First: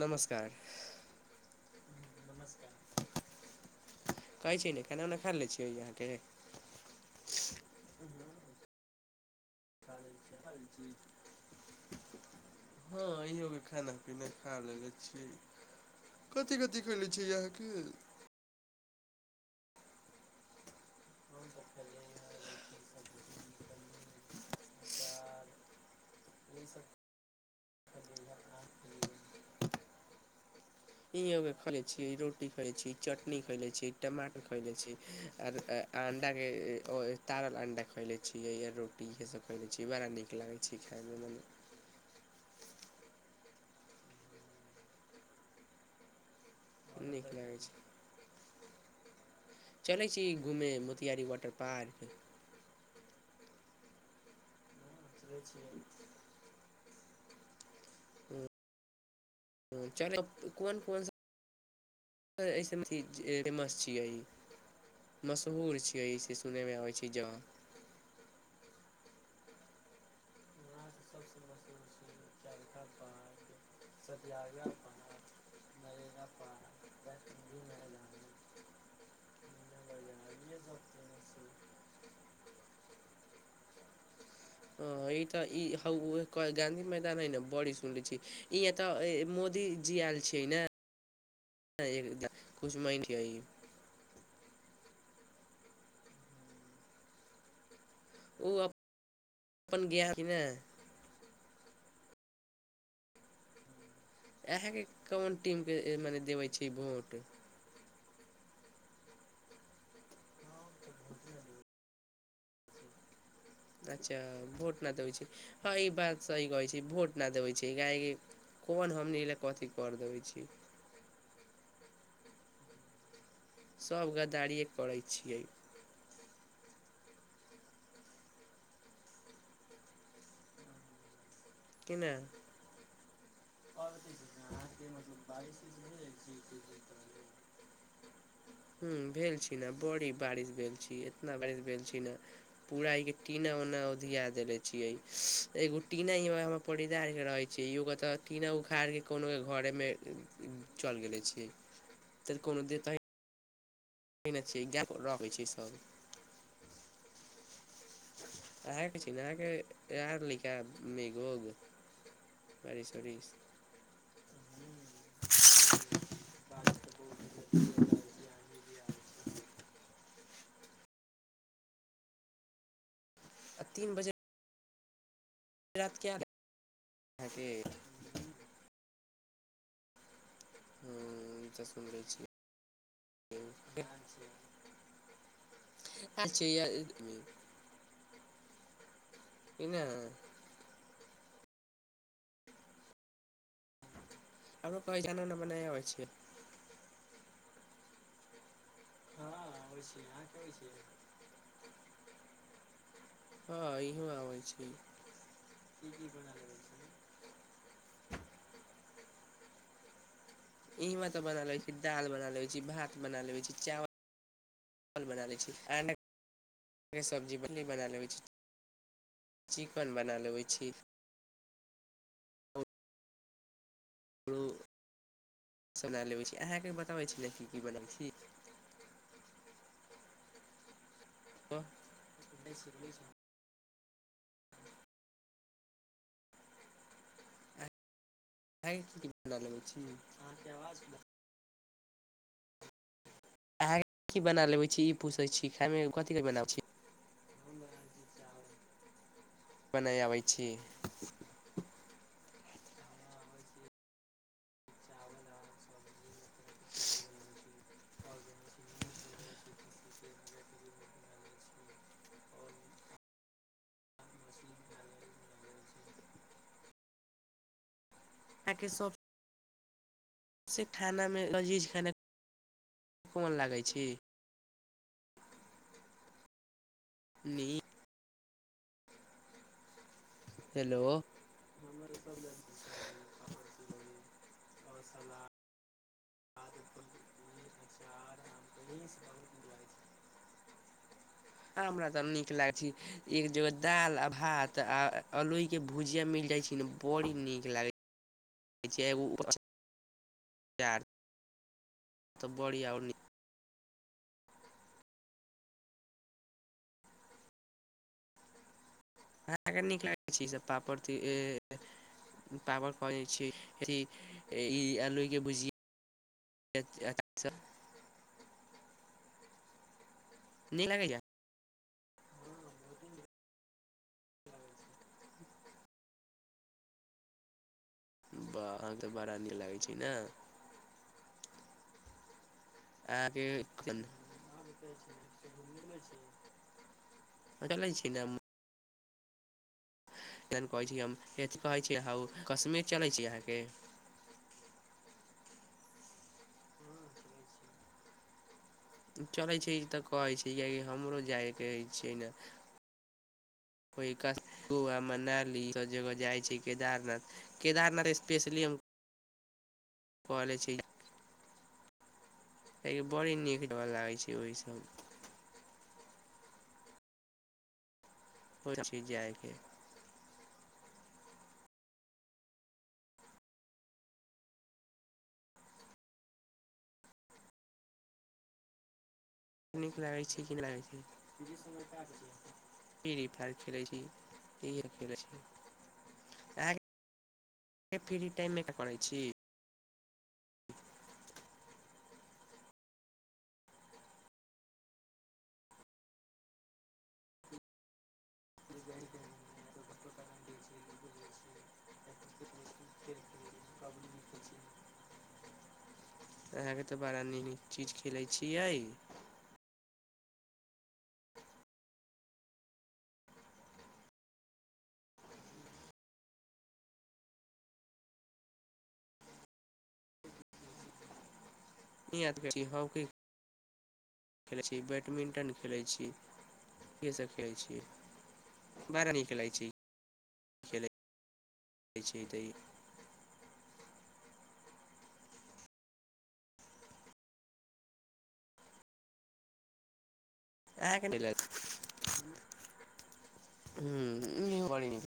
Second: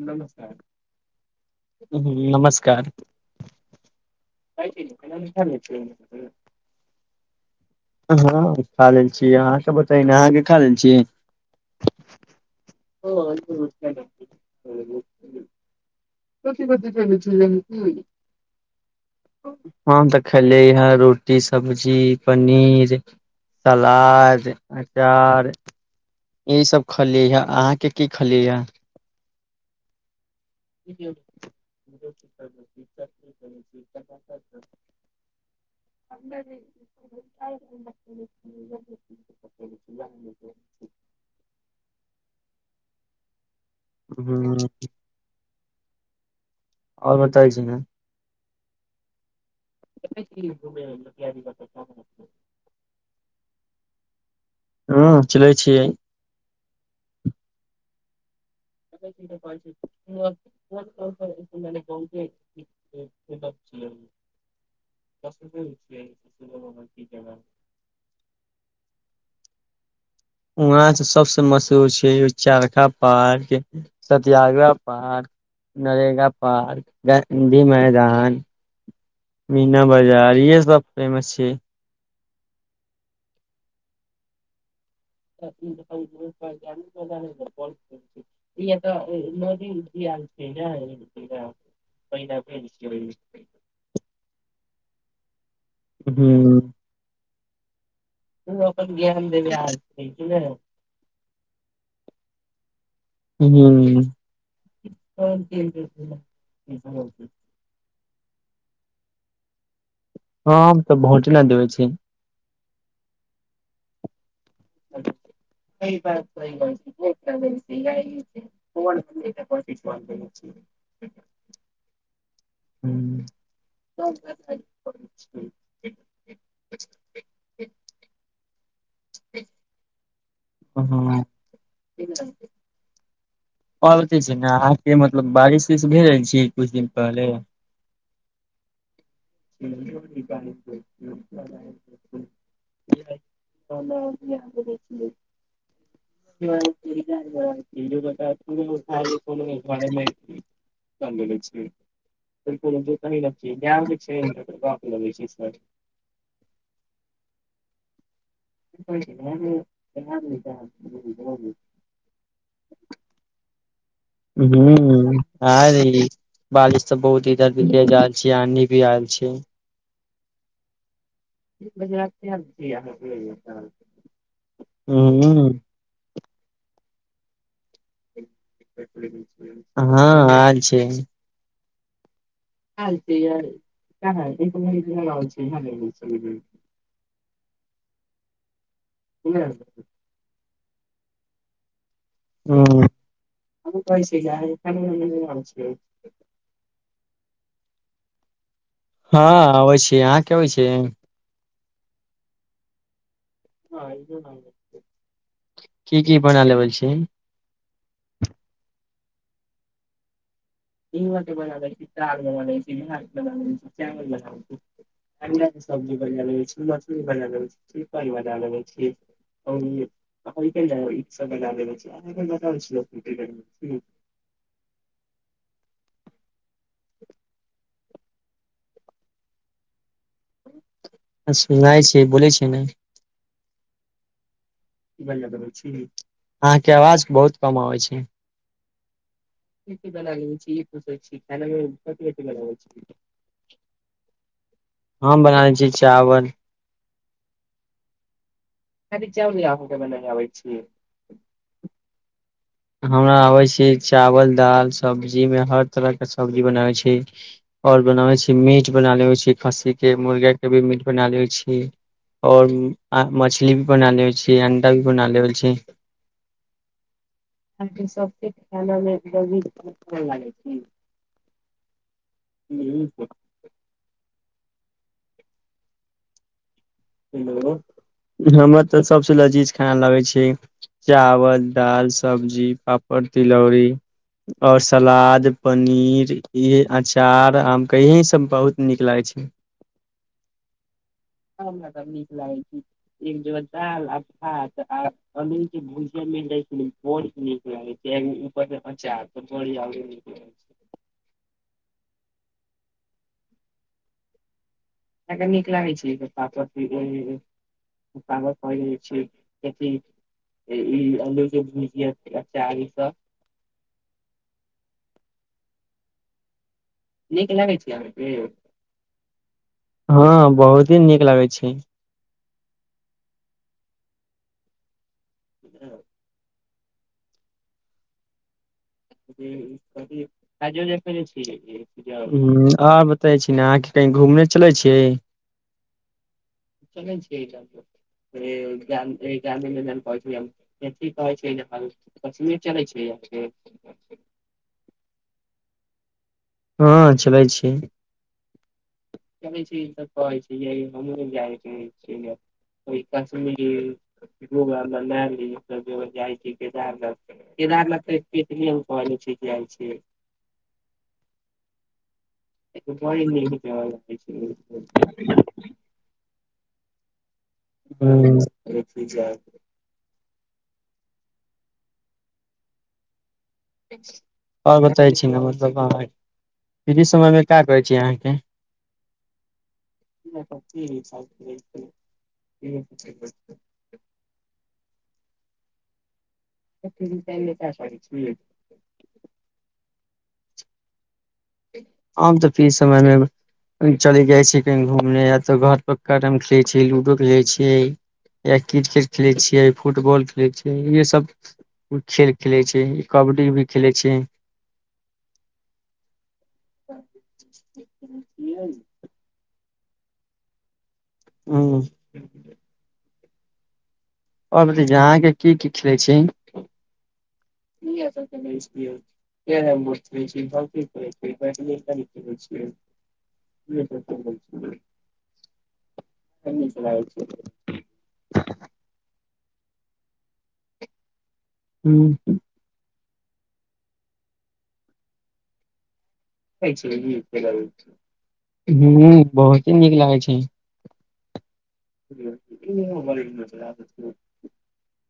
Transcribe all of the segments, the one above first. नमस्कार। कहै छी ने खाना उना खा लै छियै अहाँके हँ खाल लै छी। क अहाँ सब बताे ने अहाँके खा लेल छियै। हँ इहो भ खाना पीना खा लेल छियै। कथि कथि खैले छियै अहाँके [unintelligible] हम तऽ खलेी ह। रोटी सब्जी पनीर सलाद। अचार। यसभ खलीहे अहाँके की खलीहे ई एगो खएले छीयै, रोटी खएले छीयै, चटनी खएले छीयै, टमाटर खएले छीयै आर अ अंडाके ए ए अ तारल अंडा खएले छीयै रोटी इहे सब खएले छीयै, बड़ा नीक लागै छै। खायमे मने हां। और नीक बताए लागै छी छै नै। चलै चलय छी घूमे घुमय मोतिहारी वाटर पार्क वाटरपार्क। हां चलय छियै। चलै हां चलब कोन कोन सा, ए सब ठीक छै ए फेमस छीयै मशहूर छियै सेे सुनयमे आबै छै जँ वहाँ तै सबसे मशहूर छै Charkha park, Satyagraha park, NREGA park, Gandhi Maidan. Meena बाजार इहे सब फेमस छै। तऽ ई गाँधी मैदान जगह हइ में ने वाटर बड़ी पार्क सुनले छी ई इहा तऽ तै उम्म मोदी जी मोदीजी आयल आएल छियै छै ने नै एहीलिया ओहना कुछ वजह महिना से। हूं। ओ उ अपन ज्ञान देबै आएल अपन छै ज्ञान कि की ने नै हूं। अहां के कोन टीम के ए मने देबै छीयै भोट। हम तऽ भोट नै देबै छीयै। अच्छा। भोट न देबै छीयै, हां ई सही बात सही कहै बात छी छै भोट न वोट देबै दै छै काहेकि यही छै कोन हमनी ल कथी कर देबै छै। हूँ हूं। तब न गद्दारिए करै छियै छी। [inaudible] ठीक। अहां। दिन मे हेतै। और जे छै अहां के मतलब बारिश उरिश भेल रहल अछि छी की कुछ नै दिन पहिले हूँ हुं भेल छी न बड़ी बारिश भेल छी एतना बारिश भेल छी ने पूरा एके टीना उना उधिया देले छीयै एगो टीना ऐजा आय के रहे छै योगा तऽ की कोनो मे खाय हीयै कोनो मे पढ़ें मे चल गेले छियै तऽ फिर कोनो जे देते कहे यै। जे ज्ञान के छै नहि छियै गाय लगै छै रखै सर सभ अहाँके छी ने अहाँके आर लिखा [unintelligible] हुं आर ई बारिश सब बहुत इधर भी [unintelligible] जाए छै आन्धी भी आयल छै। [unintelligible] किया नै छी अहां के यै। अ तीन बजे [inaudible] हम्म। ह गेट [unintelligible] अहाँ आय इ छै। हमरे छिये। आयल छीये, का हय छै [unintelligible] इने हम्म। हम कहै छी ने हमरो कनी कहै खाना उना मनी [unintelligible] बनाय छिये। आबै छियै हाँ आबै छियै, अहाँ के आबै छियै। हँ इहो भाईजान आबै आबे छी छै, की की बना लेबै छी। इमे ते बना ले छी दाल बना लेबै छी, भात बना लेबै छी, चावल बना लै छी, बना आ लेबै छी [unintelligible] अंडा सब्जी बना सब्जी के बना लेबै छी, लेबै चिकन छी चिकन बना लेबै छी बना लेबै छी। [unintelligible] हुं, चला लेबै छै। अहाँके बताबै छलै की की बनै छै। [unintelligible] हां सुनाइ छिये, बोले छिये ने। इ [unintelligible] छी, अहाँके अवाज बहुत कम अहाँके आबै छै। [unintelligible] की ल लेबै छी, अहांके अवाज ने कथी कथी लगाबै छी। अहाँके की बना लेबै छी, पुछै बनाबै छी खेनायमे कथी चावल के बनाबै छी। [unintelligible] चावल अहांके बना बनाय आबै लेबै छी। हमरा बनाबै छी चावल दाल सब्जीमे हर तरहके सब्जी बनाबै छी और बनाबै छी मीट बना लेबै छी खस्सीके, मुर्गाके भी मीट बना लेैबै छी और आ मछली भी बना लेबै छी, अण्डा भी बना लेबै छी। आंटी सब फिर अहाँके सब खानामे [unintelligible] से खानामे लजीज खाना हेलो मुन लागै छी। नी हेलो हमर त सबसे लजीज खाना लगे छै। हेलो चावल, दाल, सब्जी, पापड़, तिलौरी और सलाद, पनीर, इ अचार आम के यही सब बहुत नीक लागै छै। हमरा तऽ आमरा नीक लागै दाल आ भात आ अलु के भुजिया बहुत नीक लागै छै आ उपर से छै अचार एगो बहुत नीक लागै छै। तब बड़ी और निक त नीक लागै छै पापड़ तिलौरी पापड़। छै ह अथी नीक लागै छै ई सब पापड़ आलू के भुजिया त अचार ई पापड़ ख सब छी ईलू। बुजिय नीक लगै छै अहां के। हँ बहुत ही नीक लगैत छै। ह ब। आ बै अहाँके छी अह कह घु चलै छी। चलै छै ने गी कहै छी हम छै अथी कहै छी हउ छै कश्मीर छी चलै अहाँके छै। हँ चलै छी। चलै कहै छी छै ई तऽ सब कहै छी छै य कियाकि हमरो हमूँ जाय जायके छै छी ने ओहि कश कश्मीरीो गोवा जाइ मनाली सब जगह जाइ छै छी केदारनाथ केदारनाथ कहे स्पेशली हम छै। जाइछै। कहले छीय। लागै छै ओहि सब [unintelligible] ओहि चीज जायके [unintelligible] आओर बतै छी ने मतलब अहाँ फ्री समयमे की करै छी अहाँके। नीक लागै छै कि नहि ल छै फ्री फायर खेलै छी इह खेलैत छी। अहाँके फ्री टाइममे का करै छी [inaudible] आब तऽ फी समयमे चलि जाइ छीयै कहीँ घूमने या तऽ घरपर कैरम खेलैत छियै लूडो खेलैत छियै या क्रिकेट खेलैत छियै फुटबॉल खेलैत छियै इएहसभ खेल खेलैत छैै कबड्डी भी खेलैत छैिय। अहाँके तऽ बड़ा नीक चीज खेलै छियै। हा। आओर ब अहाँ के की की खेल छी। हॉकी खेलै छी बैडमिंटन खेलै छी इहे सब [inaudible] खेलइ छी खेल छी। छै त। ह बहुते नीक लागै छै। आहाँ के नई लग ह नीन परे हे।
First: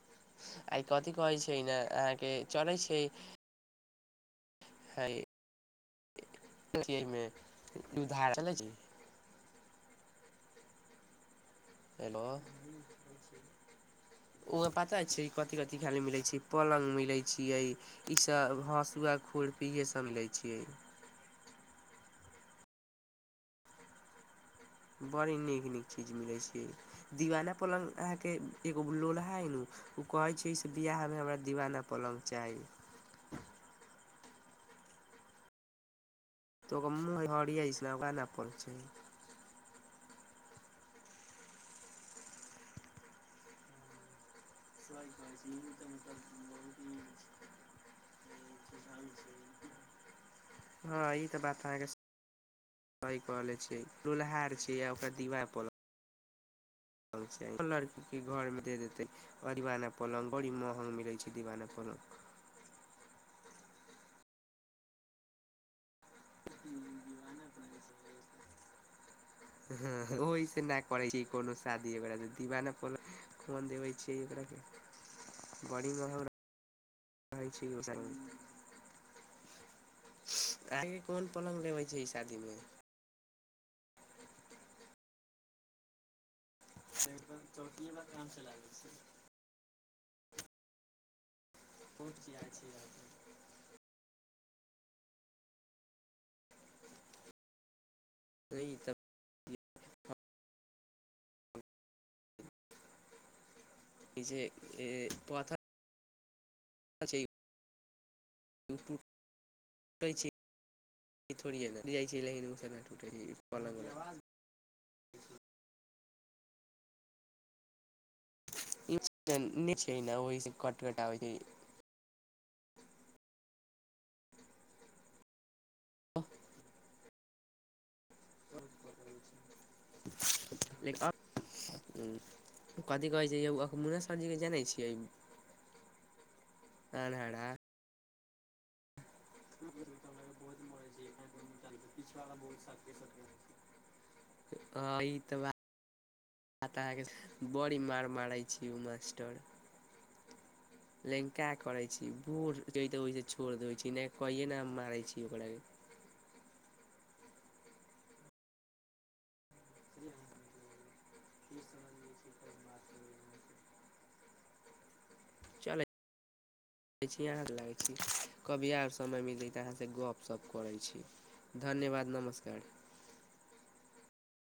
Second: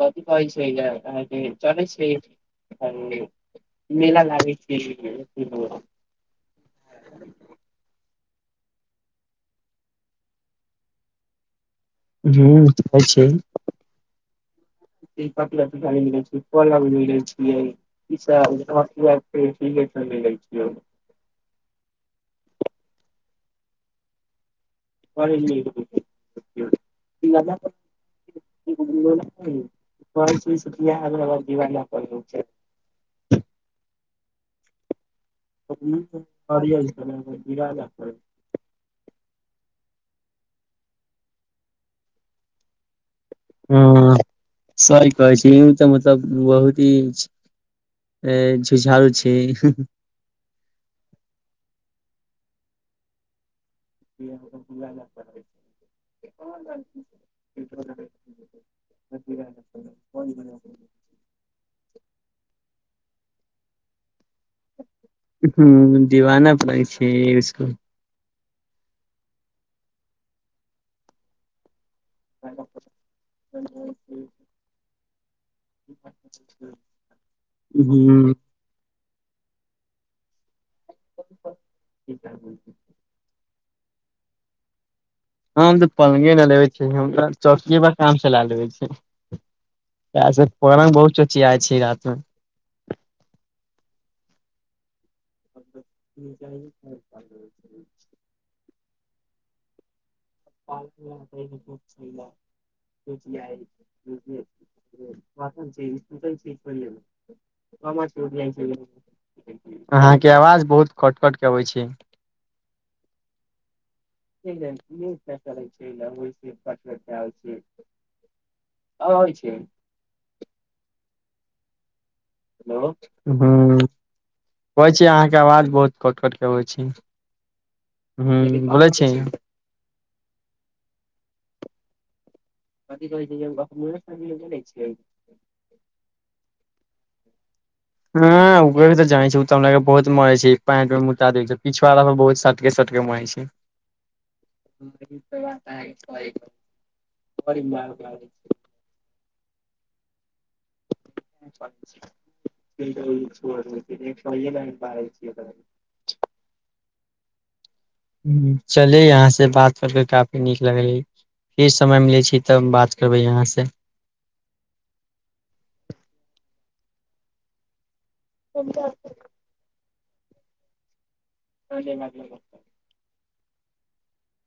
कथी कहै छै आइ कथी कहै अहाँके ने चलै छै अहाँके चलै छै मेला लागै छै। जी। हेलो र छै। ओ पता ई छै कथि पतला कथि से खाय खाली ले मिलै छै फल पलंग आबै मिलै छियै छैियै ई इ सब हसुआ हॉस्पिटल पे फ्री के खुरपीे सब मिलै छैै। छियै। बड़ी नीक नीक चीज मिलै छै ई लगा दीवाना पलंग अहाँके एगो लोलहा है न ओ घर कहै छै से जे सिटिया वियाहमे हमरा दिवाला दीवाना पर हो पलंग छै चाही। कबनी। तो ह आइस ने क नहि प छै हँ। सही कहै छी ई तऽ मतलब बहुत ही झुझारू छै हँ ई तऽ बात अहाँके सऽ। इ कहने। लोलहार छै आ ओकरा दिवार प। पल लड़कीे घरमे दे देतै दिवाना पलंग बड़ी महग मिलै छै दीवाना पलंग। हू। दीवाना पड़ै छै इसकु। ह ओहि से नहि करै छै कोनो साध। दिवा खन देबै छिय एकरा के। बड़ी महंग रहे छै ह्म। आगे कोन पलंग लेबै छै शादीमे। हम त पलंगे न लेबै। हम त चौकी पर काम चला लेबै छी। त प बहुत च। आइ छी रति मे। [unintelligible] सब। पार्क। ई जे पथा बझै छी। टूटै अहाँके छै आवाज बहुत कटकट के अबै थोड़िये छै। ने जाइ लेकिन उ सब ने टूटै छै पलंग छै पर छै। छै ओहि कटकटै छै। ह ह कहै छी अहाँके आवाज। बहुत कट कट के आवइ छै। ह्म बोलै छी। ह। कथी कह छै मन जानै छियै सिल छ। आन हरा। हँ उगय भ तऽ जइ। [unintelligible] आ त अहाँके बड़ी मार मारै छी ओ मास्टर। लंका करै छी बूढ़ ओहिस छोड़ देै छी नहि कहिे ने हम मारै छी ओकरा। ह चले यहाँ से बात। कर के काफी नीक लगले फेर समय मिले छै तब बात करबे यहाँ से। चलै लागै छै। कभी आ समय मिले त यहाँ से गप। सभ करै छी। ह धन्यवाद नमस्कार बात।